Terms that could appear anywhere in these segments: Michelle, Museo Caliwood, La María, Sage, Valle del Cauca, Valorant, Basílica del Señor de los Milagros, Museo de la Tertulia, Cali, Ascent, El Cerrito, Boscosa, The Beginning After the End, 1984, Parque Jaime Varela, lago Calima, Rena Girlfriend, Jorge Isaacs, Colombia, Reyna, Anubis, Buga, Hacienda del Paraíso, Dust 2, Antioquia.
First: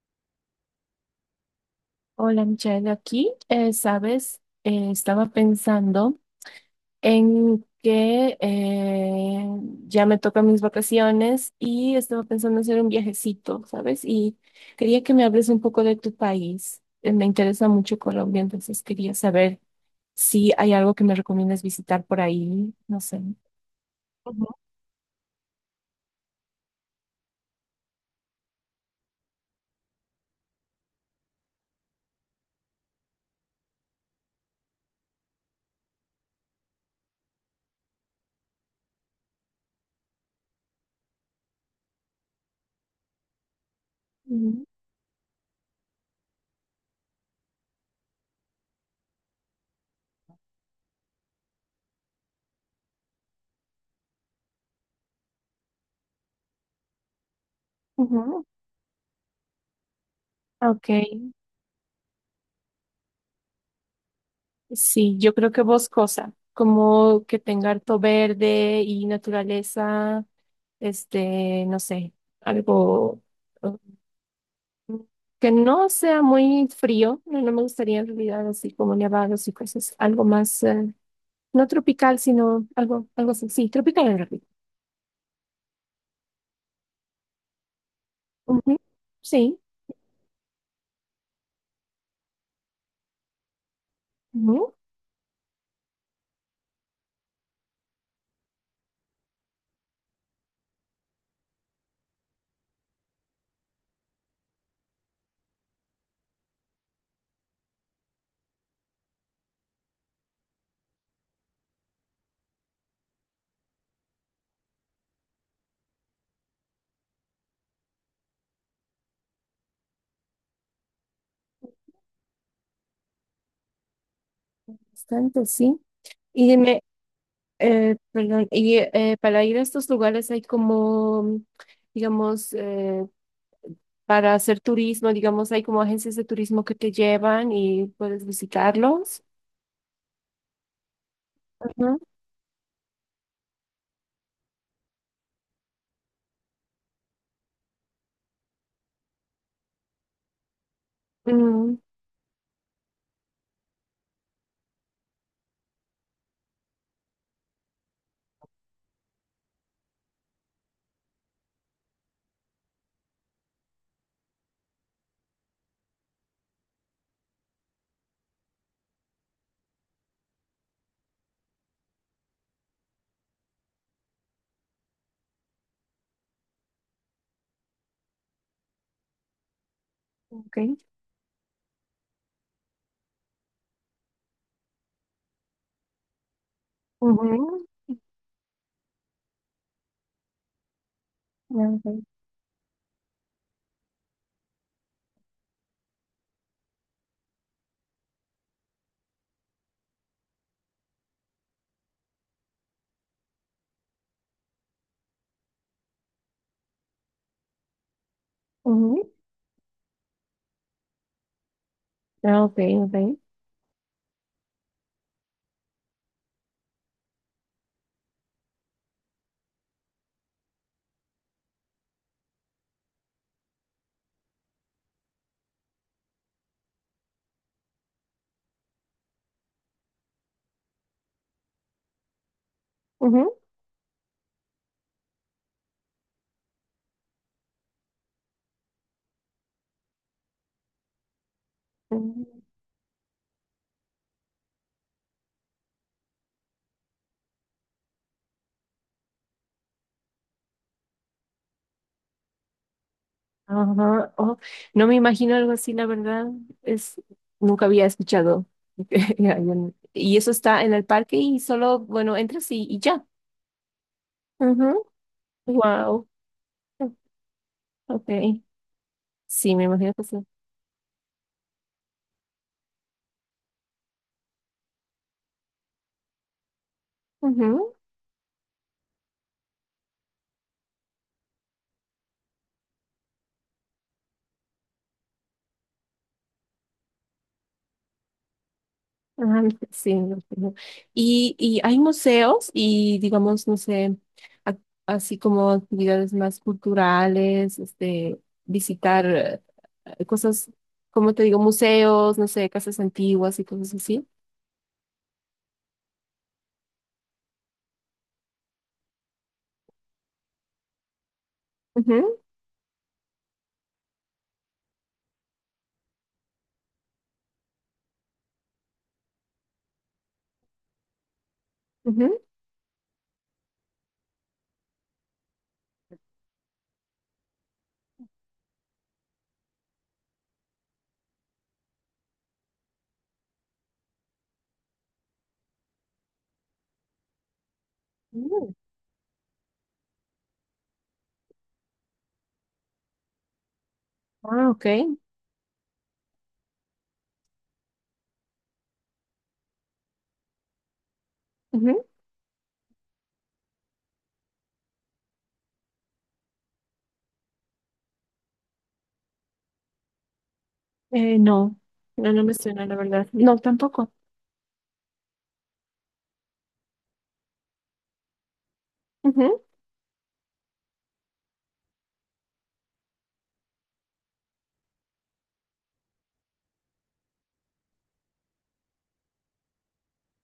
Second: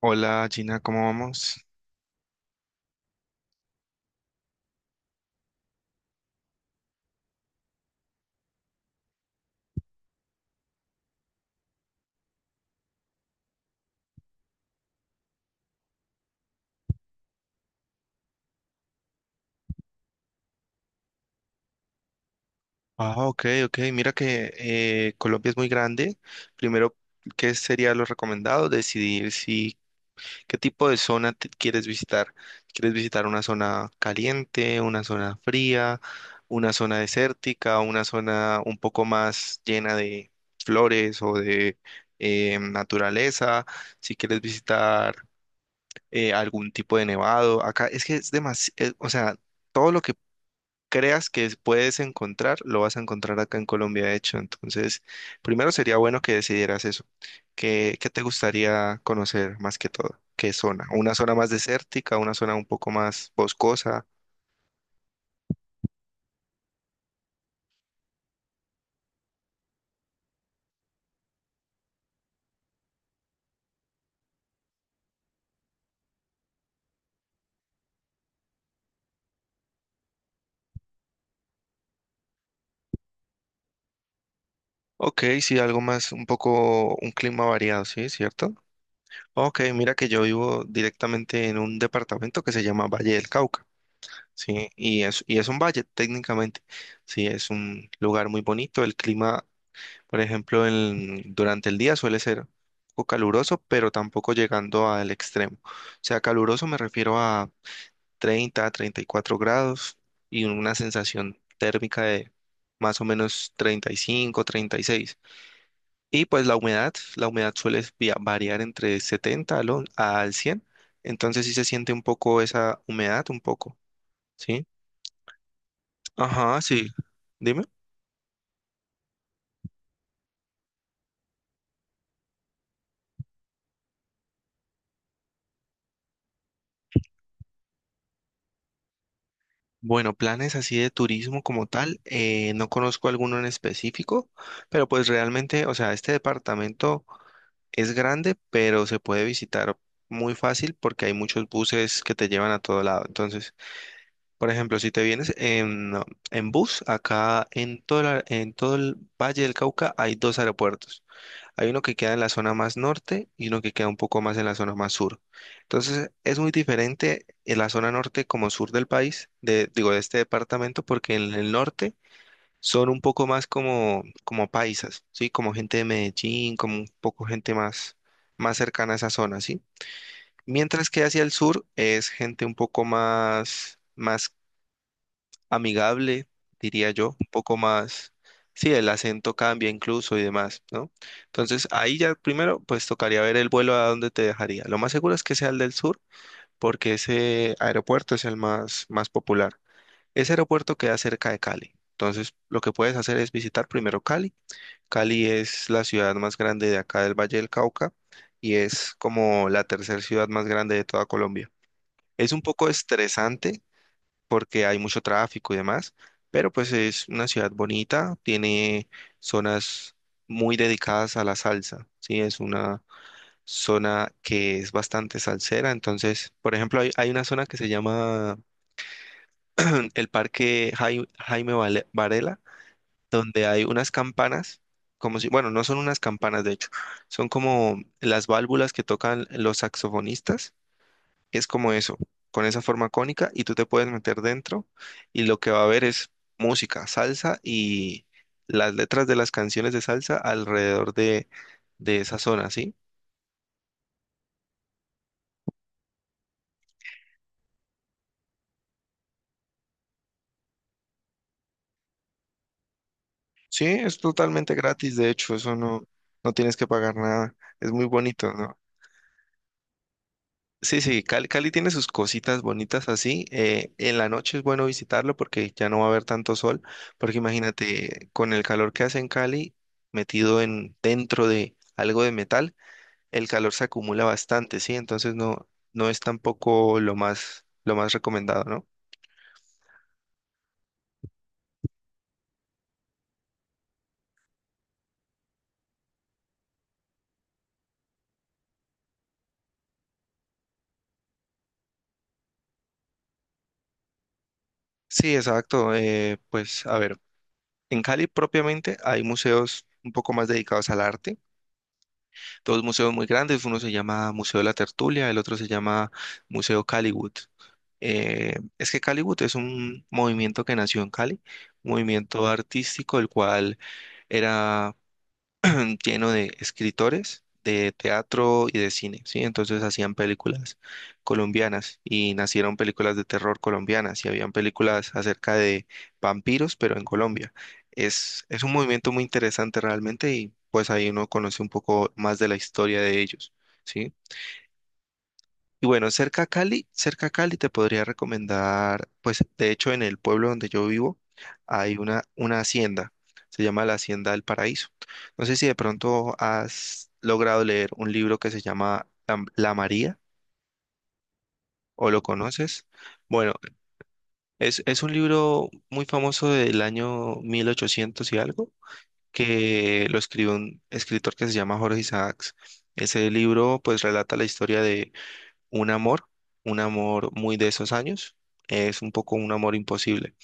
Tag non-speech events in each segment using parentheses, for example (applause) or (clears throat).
Hola Gina, ¿cómo vamos? Hola Michelle, aquí, sabes. Estaba pensando en que ya me tocan mis vacaciones y estaba pensando hacer un viajecito, ¿sabes? Y quería que me hables un poco de tu país. Me interesa mucho Colombia, entonces quería saber si hay algo que me recomiendas visitar por ahí, no Ah, sé. ok, ok. Mira que Ujú. Colombia es muy grande. Primero, ¿qué sería lo recomendado? Decidir si qué tipo de zona te quieres visitar. ¿Quieres visitar una zona caliente, una zona fría, una zona desértica, una zona un poco más llena de flores o de naturaleza? Si quieres Ujú. visitar algún tipo de nevado. Acá es que es demasiado, o sea, todo lo que creas que puedes encontrar, lo vas a encontrar acá en Colombia, de hecho. Entonces, primero sería bueno que decidieras eso. ¿Qué te Ujú. gustaría conocer más que todo? ¿Qué zona? Ok, ¿Una zona más desértica, una zona un poco más boscosa? sí, yo creo que Boscosa, como que tenga harto verde y naturaleza. Este, no sé, algo mm, que no sea muy frío, no, no me gustaría en realidad así como nevados y cosas, algo más, no tropical, sino algo, algo así, sí, tropical en realidad. Ok, sí, algo más, un poco, un clima variado, ¿sí? ¿Cierto? Ujú. Sí. Ok, mira que yo vivo directamente en un departamento que se llama Valle del Cauca, ¿sí? Ujú, Y es un valle técnicamente, ¿sí? Es un lugar muy bonito, el clima. Por ejemplo, durante el día suele ser un poco caluroso, pero tampoco llegando al extremo. O sea, caluroso me refiero a 30, 34 grados y una sensación térmica de más o menos 35, 36. Y seis. Y pues la humedad suele variar entre 70 al, al 100. Entonces sí se siente un poco esa humedad, un poco, ¿sí? bastante, sí. Y Ajá, dime, sí. Dime. Perdón, y para ir a estos lugares hay como, digamos, para hacer turismo, digamos, hay como agencias de turismo que te llevan y puedes visitarlos. Bueno, planes así de turismo como Ujú, tal, no conozco alguno en específico, pero pues realmente, o sea, este departamento es grande, pero se puede visitar muy fácil porque hay muchos mm, buses que te llevan a todo lado. Entonces, por ejemplo, si te vienes en bus, acá en todo, en todo el Valle del Cauca hay dos aeropuertos. Hay uno que queda en la zona más norte y uno que queda un poco más en la zona más sur. Entonces, es muy diferente en la zona norte como sur del país, de, digo, de este departamento, porque en el norte son un poco más como, como paisas, ¿sí? Como gente de Medellín, como un poco gente más, más cercana a esa zona, ¿sí? ok. Mientras que hacia el sur es gente un poco más, más amigable, diría yo, un poco Ujú, más, sí, el acento cambia incluso y demás, ¿no? Entonces ahí ok, ya primero, pues tocaría ver el vuelo a dónde te dejaría. Lo más seguro es que sea el del sur, porque ese aeropuerto es el más, más popular. Ese aeropuerto queda cerca de Cali. Entonces lo que puedes hacer es visitar primero Cali. Cali es la ciudad más grande de acá del Valle del Cauca y es ujú, como la tercera ciudad más grande de toda Colombia. Es un ah, ok, poco ok. estresante porque hay mucho tráfico y demás, pero pues es una ciudad bonita, tiene zonas muy dedicadas a la salsa, ¿sí? Es una zona que es bastante salsera, entonces, por ejemplo, hay una zona que se llama el Jaime Varela, Ujú. donde hay unas campanas, como si, bueno, no son unas campanas de hecho, son como las válvulas que tocan los saxofonistas, es como eso, Ujú. con esa forma cónica y tú te puedes meter dentro y lo que va a haber es música, salsa y las letras de las canciones de salsa alrededor de esa zona, ¿sí? Ajá, oh, no me imagino algo así, la verdad. Es, nunca había escuchado. (laughs) Y eso está en el parque y solo, bueno, entras y ya. Sí, es totalmente gratis, de hecho, eso no, Wow. no tienes que pagar nada, es muy bonito, Ok. ¿no? Sí, me imagino que sí. Sí, sí, Cali, Cali tiene sus cositas bonitas así. En la noche es bueno visitarlo porque ya no va a haber tanto sol, porque imagínate, con el calor que hace en Cali, metido en dentro de algo de metal, el calor se acumula bastante, ¿sí? Entonces no, no es tampoco lo más, lo más recomendado, ¿no? Ah, sí, no, no. No. Y hay museos y digamos, no sé, ac- así como actividades más culturales, este, visitar cosas, como te digo, museos, no sé, casas antiguas y cosas así. Sí, exacto. Pues a ver, en Cali propiamente hay museos un poco más dedicados al arte, Ujú. dos museos muy grandes, uno se llama Museo de la Tertulia, el otro se llama Museo Caliwood. Es que Caliwood es un movimiento que nació en Cali, un Ujú. movimiento artístico, el cual era lleno de escritores de teatro y de cine, ¿sí? Entonces hacían películas colombianas y nacieron películas de terror colombianas y habían películas acerca de vampiros, pero en Colombia. Es un Mm, movimiento muy interesante realmente y pues ahí uno conoce un poco más de la historia de ellos, ¿sí? ah, ok. Y bueno, cerca a Cali te podría recomendar, pues de hecho en el pueblo donde yo vivo hay Ujú. una hacienda, se llama la Hacienda del Paraíso. No sé si de pronto has logrado leer un libro que se llama La María No, o lo no, no me conoces. suena, la verdad. Bueno, No, tampoco. Es un libro muy famoso del año 1800 y algo, Ujú. que lo escribió un escritor que se llama Jorge Isaacs. Ese libro pues relata la historia un amor, un amor muy de esos años, es un poco un amor imposible.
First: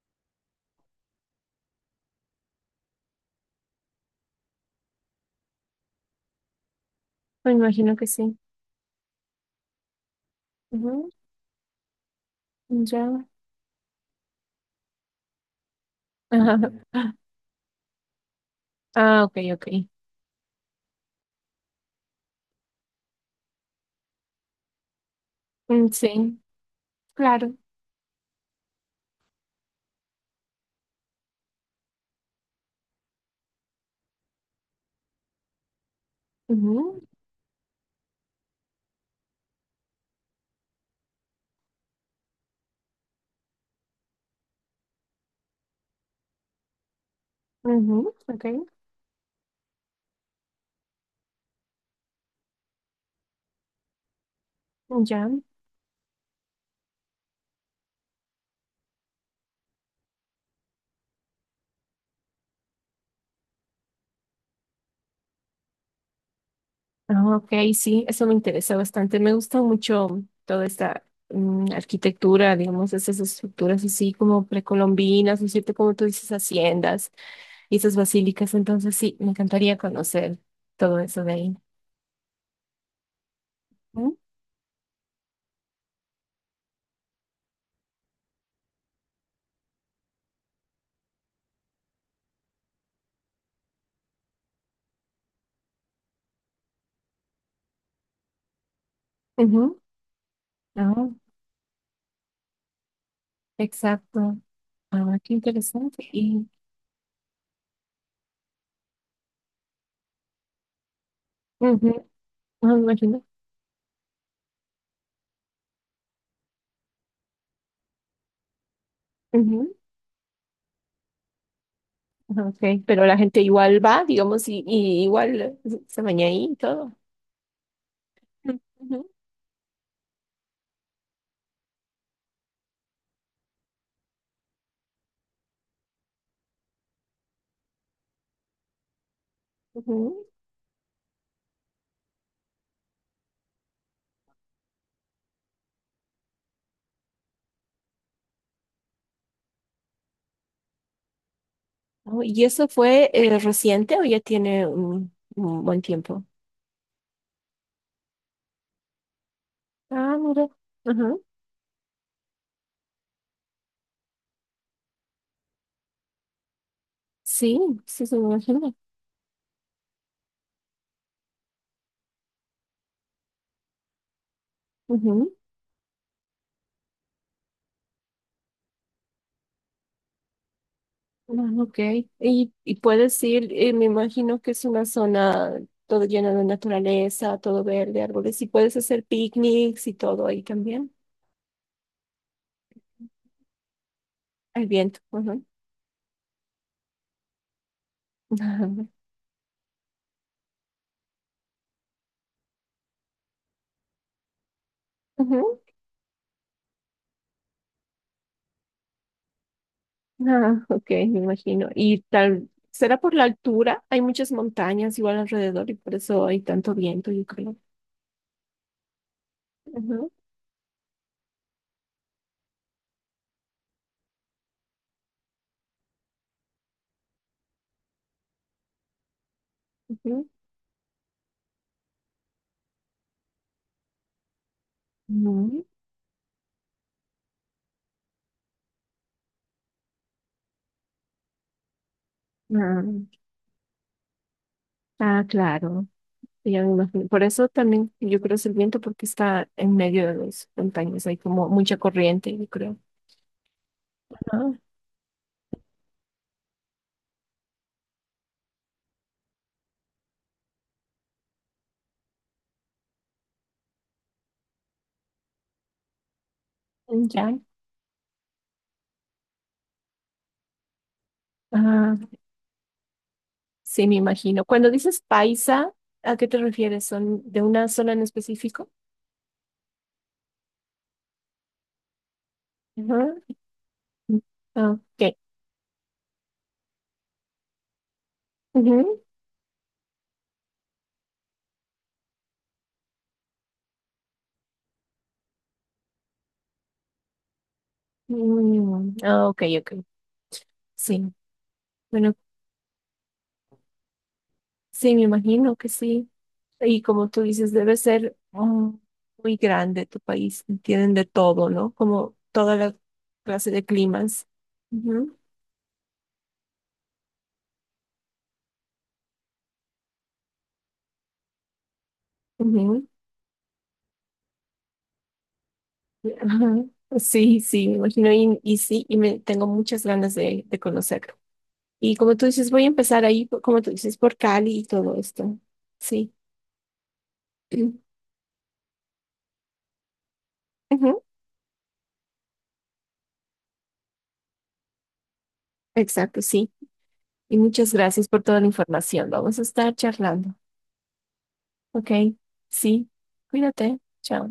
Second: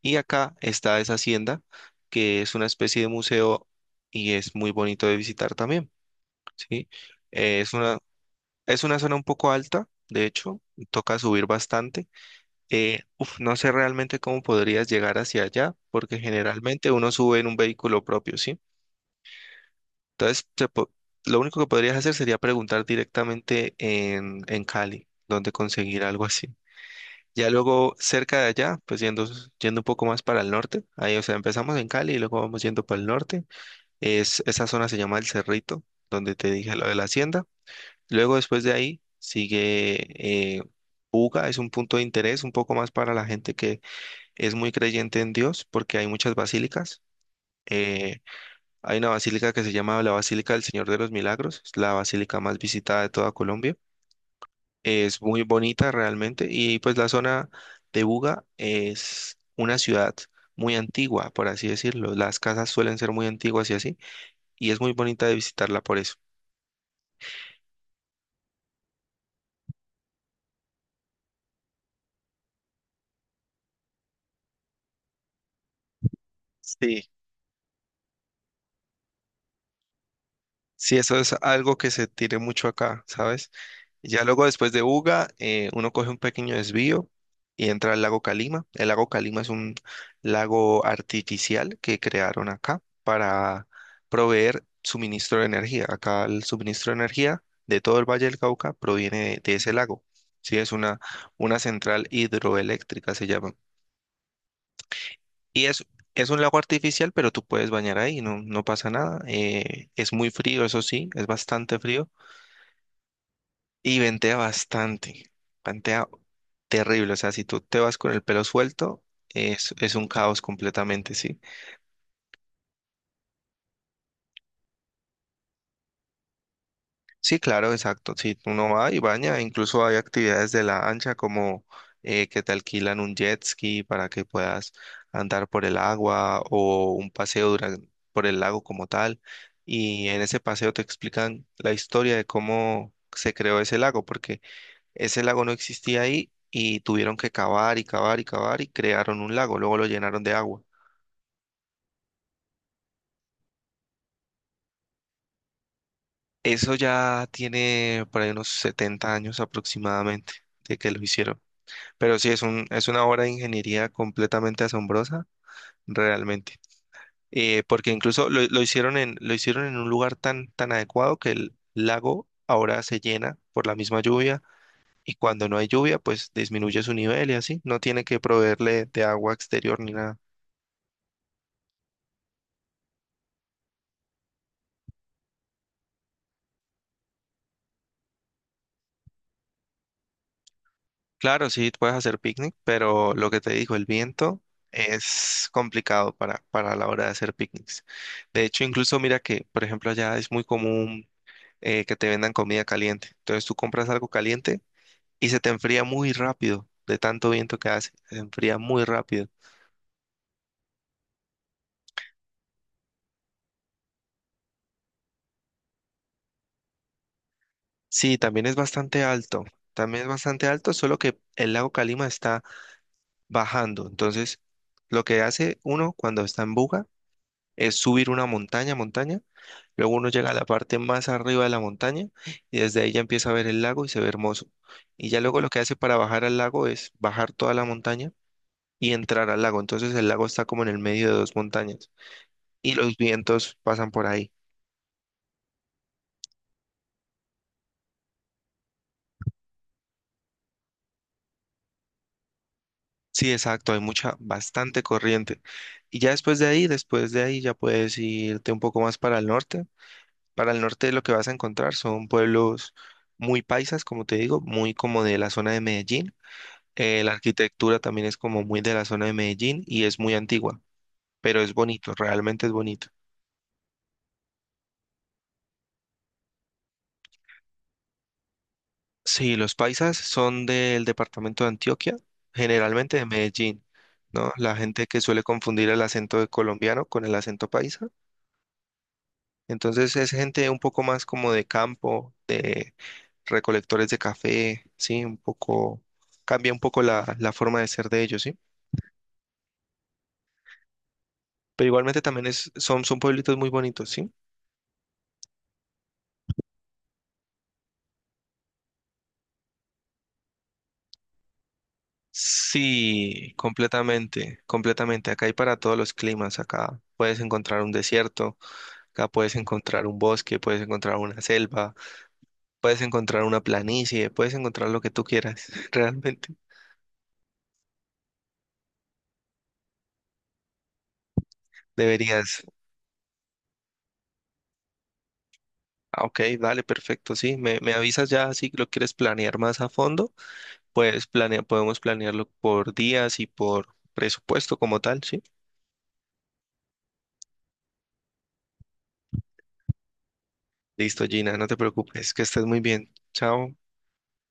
Y acá está esa hacienda, que es una especie de museo y es muy bonito de visitar también, ¿sí? Me Es imagino una, que sí. es una zona un poco alta, de hecho, Ujú. toca subir bastante. Ya. No sé realmente cómo podrías llegar hacia allá, porque generalmente uno (laughs) sube en un vehículo propio, ¿sí? Ah, ok, ok. Entonces, lo único que podrías hacer sería preguntar directamente en Cali, dónde Mm, conseguir algo sí, así. Ya claro. luego cerca de allá, pues yendo un poco más para el norte, ahí, o sea, empezamos en Cali y luego vamos yendo para el norte. Es, esa zona se llama El Cerrito, donde te dije lo de la hacienda. Luego después de ahí sigue Buga, es un punto de interés un poco más para la gente que es muy creyente en Dios, porque hay muchas basílicas. Ujú, Eh, ok, Hay una basílica que se llama la Basílica del Señor de los Milagros, es la basílica más visitada de toda Colombia. Es ya. muy bonita realmente y pues la zona de Buga es una ciudad muy antigua, por así decirlo. Las casas suelen ser muy antiguas y así, y es muy bonita de visitarla por eso. Ah, ok, sí, eso me interesa bastante. Me gusta mucho toda esta arquitectura, digamos, esas estructuras así como precolombinas, ¿no es cierto? Como tú dices, Sí. haciendas y esas basílicas. Entonces, sí, me encantaría conocer Sí, todo eso eso de es ahí. algo que se tiene mucho acá, ¿sabes? Ujú, Ya luego después de Uga, uno coge un pequeño desvío y entra al lago Calima. El lago Calima es un lago artificial que crearon acá para proveer suministro de energía. Acá el suministro de energía de todo el Valle del Cauca proviene de ese ujú, lago. Sí, es ah, una central hidroeléctrica, se llama. exacto. Ah, qué Y interesante. es un Y, lago artificial, pero tú puedes bañar ahí, no, no pasa nada. Es muy frío, eso sí, es bastante ujú, frío. ah, me imagino. Y ventea bastante, ventea terrible, o sea, si tú te vas con el pelo suelto, Ujú, es un caos completamente, sí. ah, ok, pero la gente igual va, digamos, y igual se baña ahí y todo. Sí, claro, exacto, sí, uno va y Ujú. baña, incluso hay actividades de la ancha como que te alquilan un jet ski para que puedas andar por el agua o un paseo por el lago como tal, y en Ujú. ese paseo te explican la historia de cómo se creó ese lago, porque ese lago no existía ahí y tuvieron que cavar y cavar y cavar y crearon un lago, luego lo llenaron de agua. Oh, ¿y eso fue reciente o ya tiene un buen tiempo? Eso ya tiene por ahí unos 70 años Ah, aproximadamente mira. de que lo Ajá. hicieron. Pero sí, es un, es una obra de ingeniería completamente asombrosa, realmente. Sí, Porque sí, se me incluso imagina. Lo hicieron en un lugar tan, tan adecuado que el lago ahora se llena por la misma lluvia y Ujú. cuando no hay lluvia, pues disminuye su nivel y así. No tiene que proveerle de agua exterior ni nada. Ah, ok. Y puedes ir, me imagino que es una zona todo llena de naturaleza, todo verde, árboles, y puedes hacer picnics y todo ahí también. Claro, sí, puedes hacer picnic, pero lo que te dijo, el viento Al viento. Ajá. es complicado para la hora de hacer picnics. De hecho, Ajá. incluso (laughs) mira que, por ejemplo, allá es muy común que te vendan comida caliente. Entonces tú compras algo caliente y se te Ujú. enfría muy rápido de tanto viento que hace. Se enfría muy rápido. Ah, ok, me imagino. Y tal, será por la altura, hay muchas montañas igual alrededor y por eso hay tanto viento, yo creo. Sí, también es bastante alto. También es Ujú. bastante alto, solo que el lago Calima está bajando. Entonces, lo que hace uno cuando está en Buga es subir una montaña, montaña. Luego uno llega a la parte más arriba de la montaña y desde ahí ya empieza a ver el lago y se ve hermoso. Y ya luego lo que Ujú. hace para bajar al lago es bajar toda la montaña y entrar al lago. Entonces el lago está como en el medio de dos montañas y Ah, los vientos pasan por ahí. ah, claro. Ya me imagino. Por eso también yo creo es el viento, porque está en medio de las montañas. Hay como mucha corriente, yo creo. Sí, exacto, hay mucha, Ah, bastante corriente. Y ya después de ahí ya puedes irte un poco más para el norte. Para el norte lo que vas a encontrar son pueblos muy paisas, como te digo, muy como de la zona de Medellín. La ya. arquitectura también es como muy de la zona de Medellín y es muy antigua, pero es bonito, Ah, realmente es bonito. sí, me imagino. Cuando dices paisa, ¿a qué te refieres? ¿Son de una zona en específico? Sí, los paisas son del departamento de Antioquia, generalmente de Ajá. Medellín, ¿no? La Ah, gente que ok. suele confundir el acento de colombiano con el acento paisa. Ujú. Entonces es gente un poco más como de campo, de recolectores de café, sí, un poco, cambia un poco la forma de ser de ellos, sí. Mm, ah, ok, ok. Sí. Pero igualmente Bueno, también es, son, son pueblitos muy bonitos, sí. sí, me imagino que sí. Y como tú dices, debe ser muy grande tu país. Y tienen de todo, ¿no? Como toda la Sí, clase de climas. completamente, completamente. Ujú, Acá hay para todos los climas. Acá puedes encontrar un desierto, acá puedes encontrar un bosque, puedes encontrar una selva, puedes ujú, encontrar una planicie, puedes encontrar lo que tú quieras. (laughs) Realmente ajá. Sí, sí, me imagino. Y, sí, y me tengo muchas ganas de conocerlo. Y como tú deberías. dices, voy a empezar ahí, como tú dices, por Cali y todo esto. Ah, Sí. ok, dale, perfecto. Sí, me (clears throat) avisas ya si lo quieres planear más a fondo. Ujú. Pues planea, podemos planearlo por días y por presupuesto como tal, ¿sí? Exacto, sí. Y muchas gracias por toda la información. Vamos a estar charlando. Listo, Gina, no te Ok, preocupes, que estés muy sí. bien. Chao. Cuídate. Chao.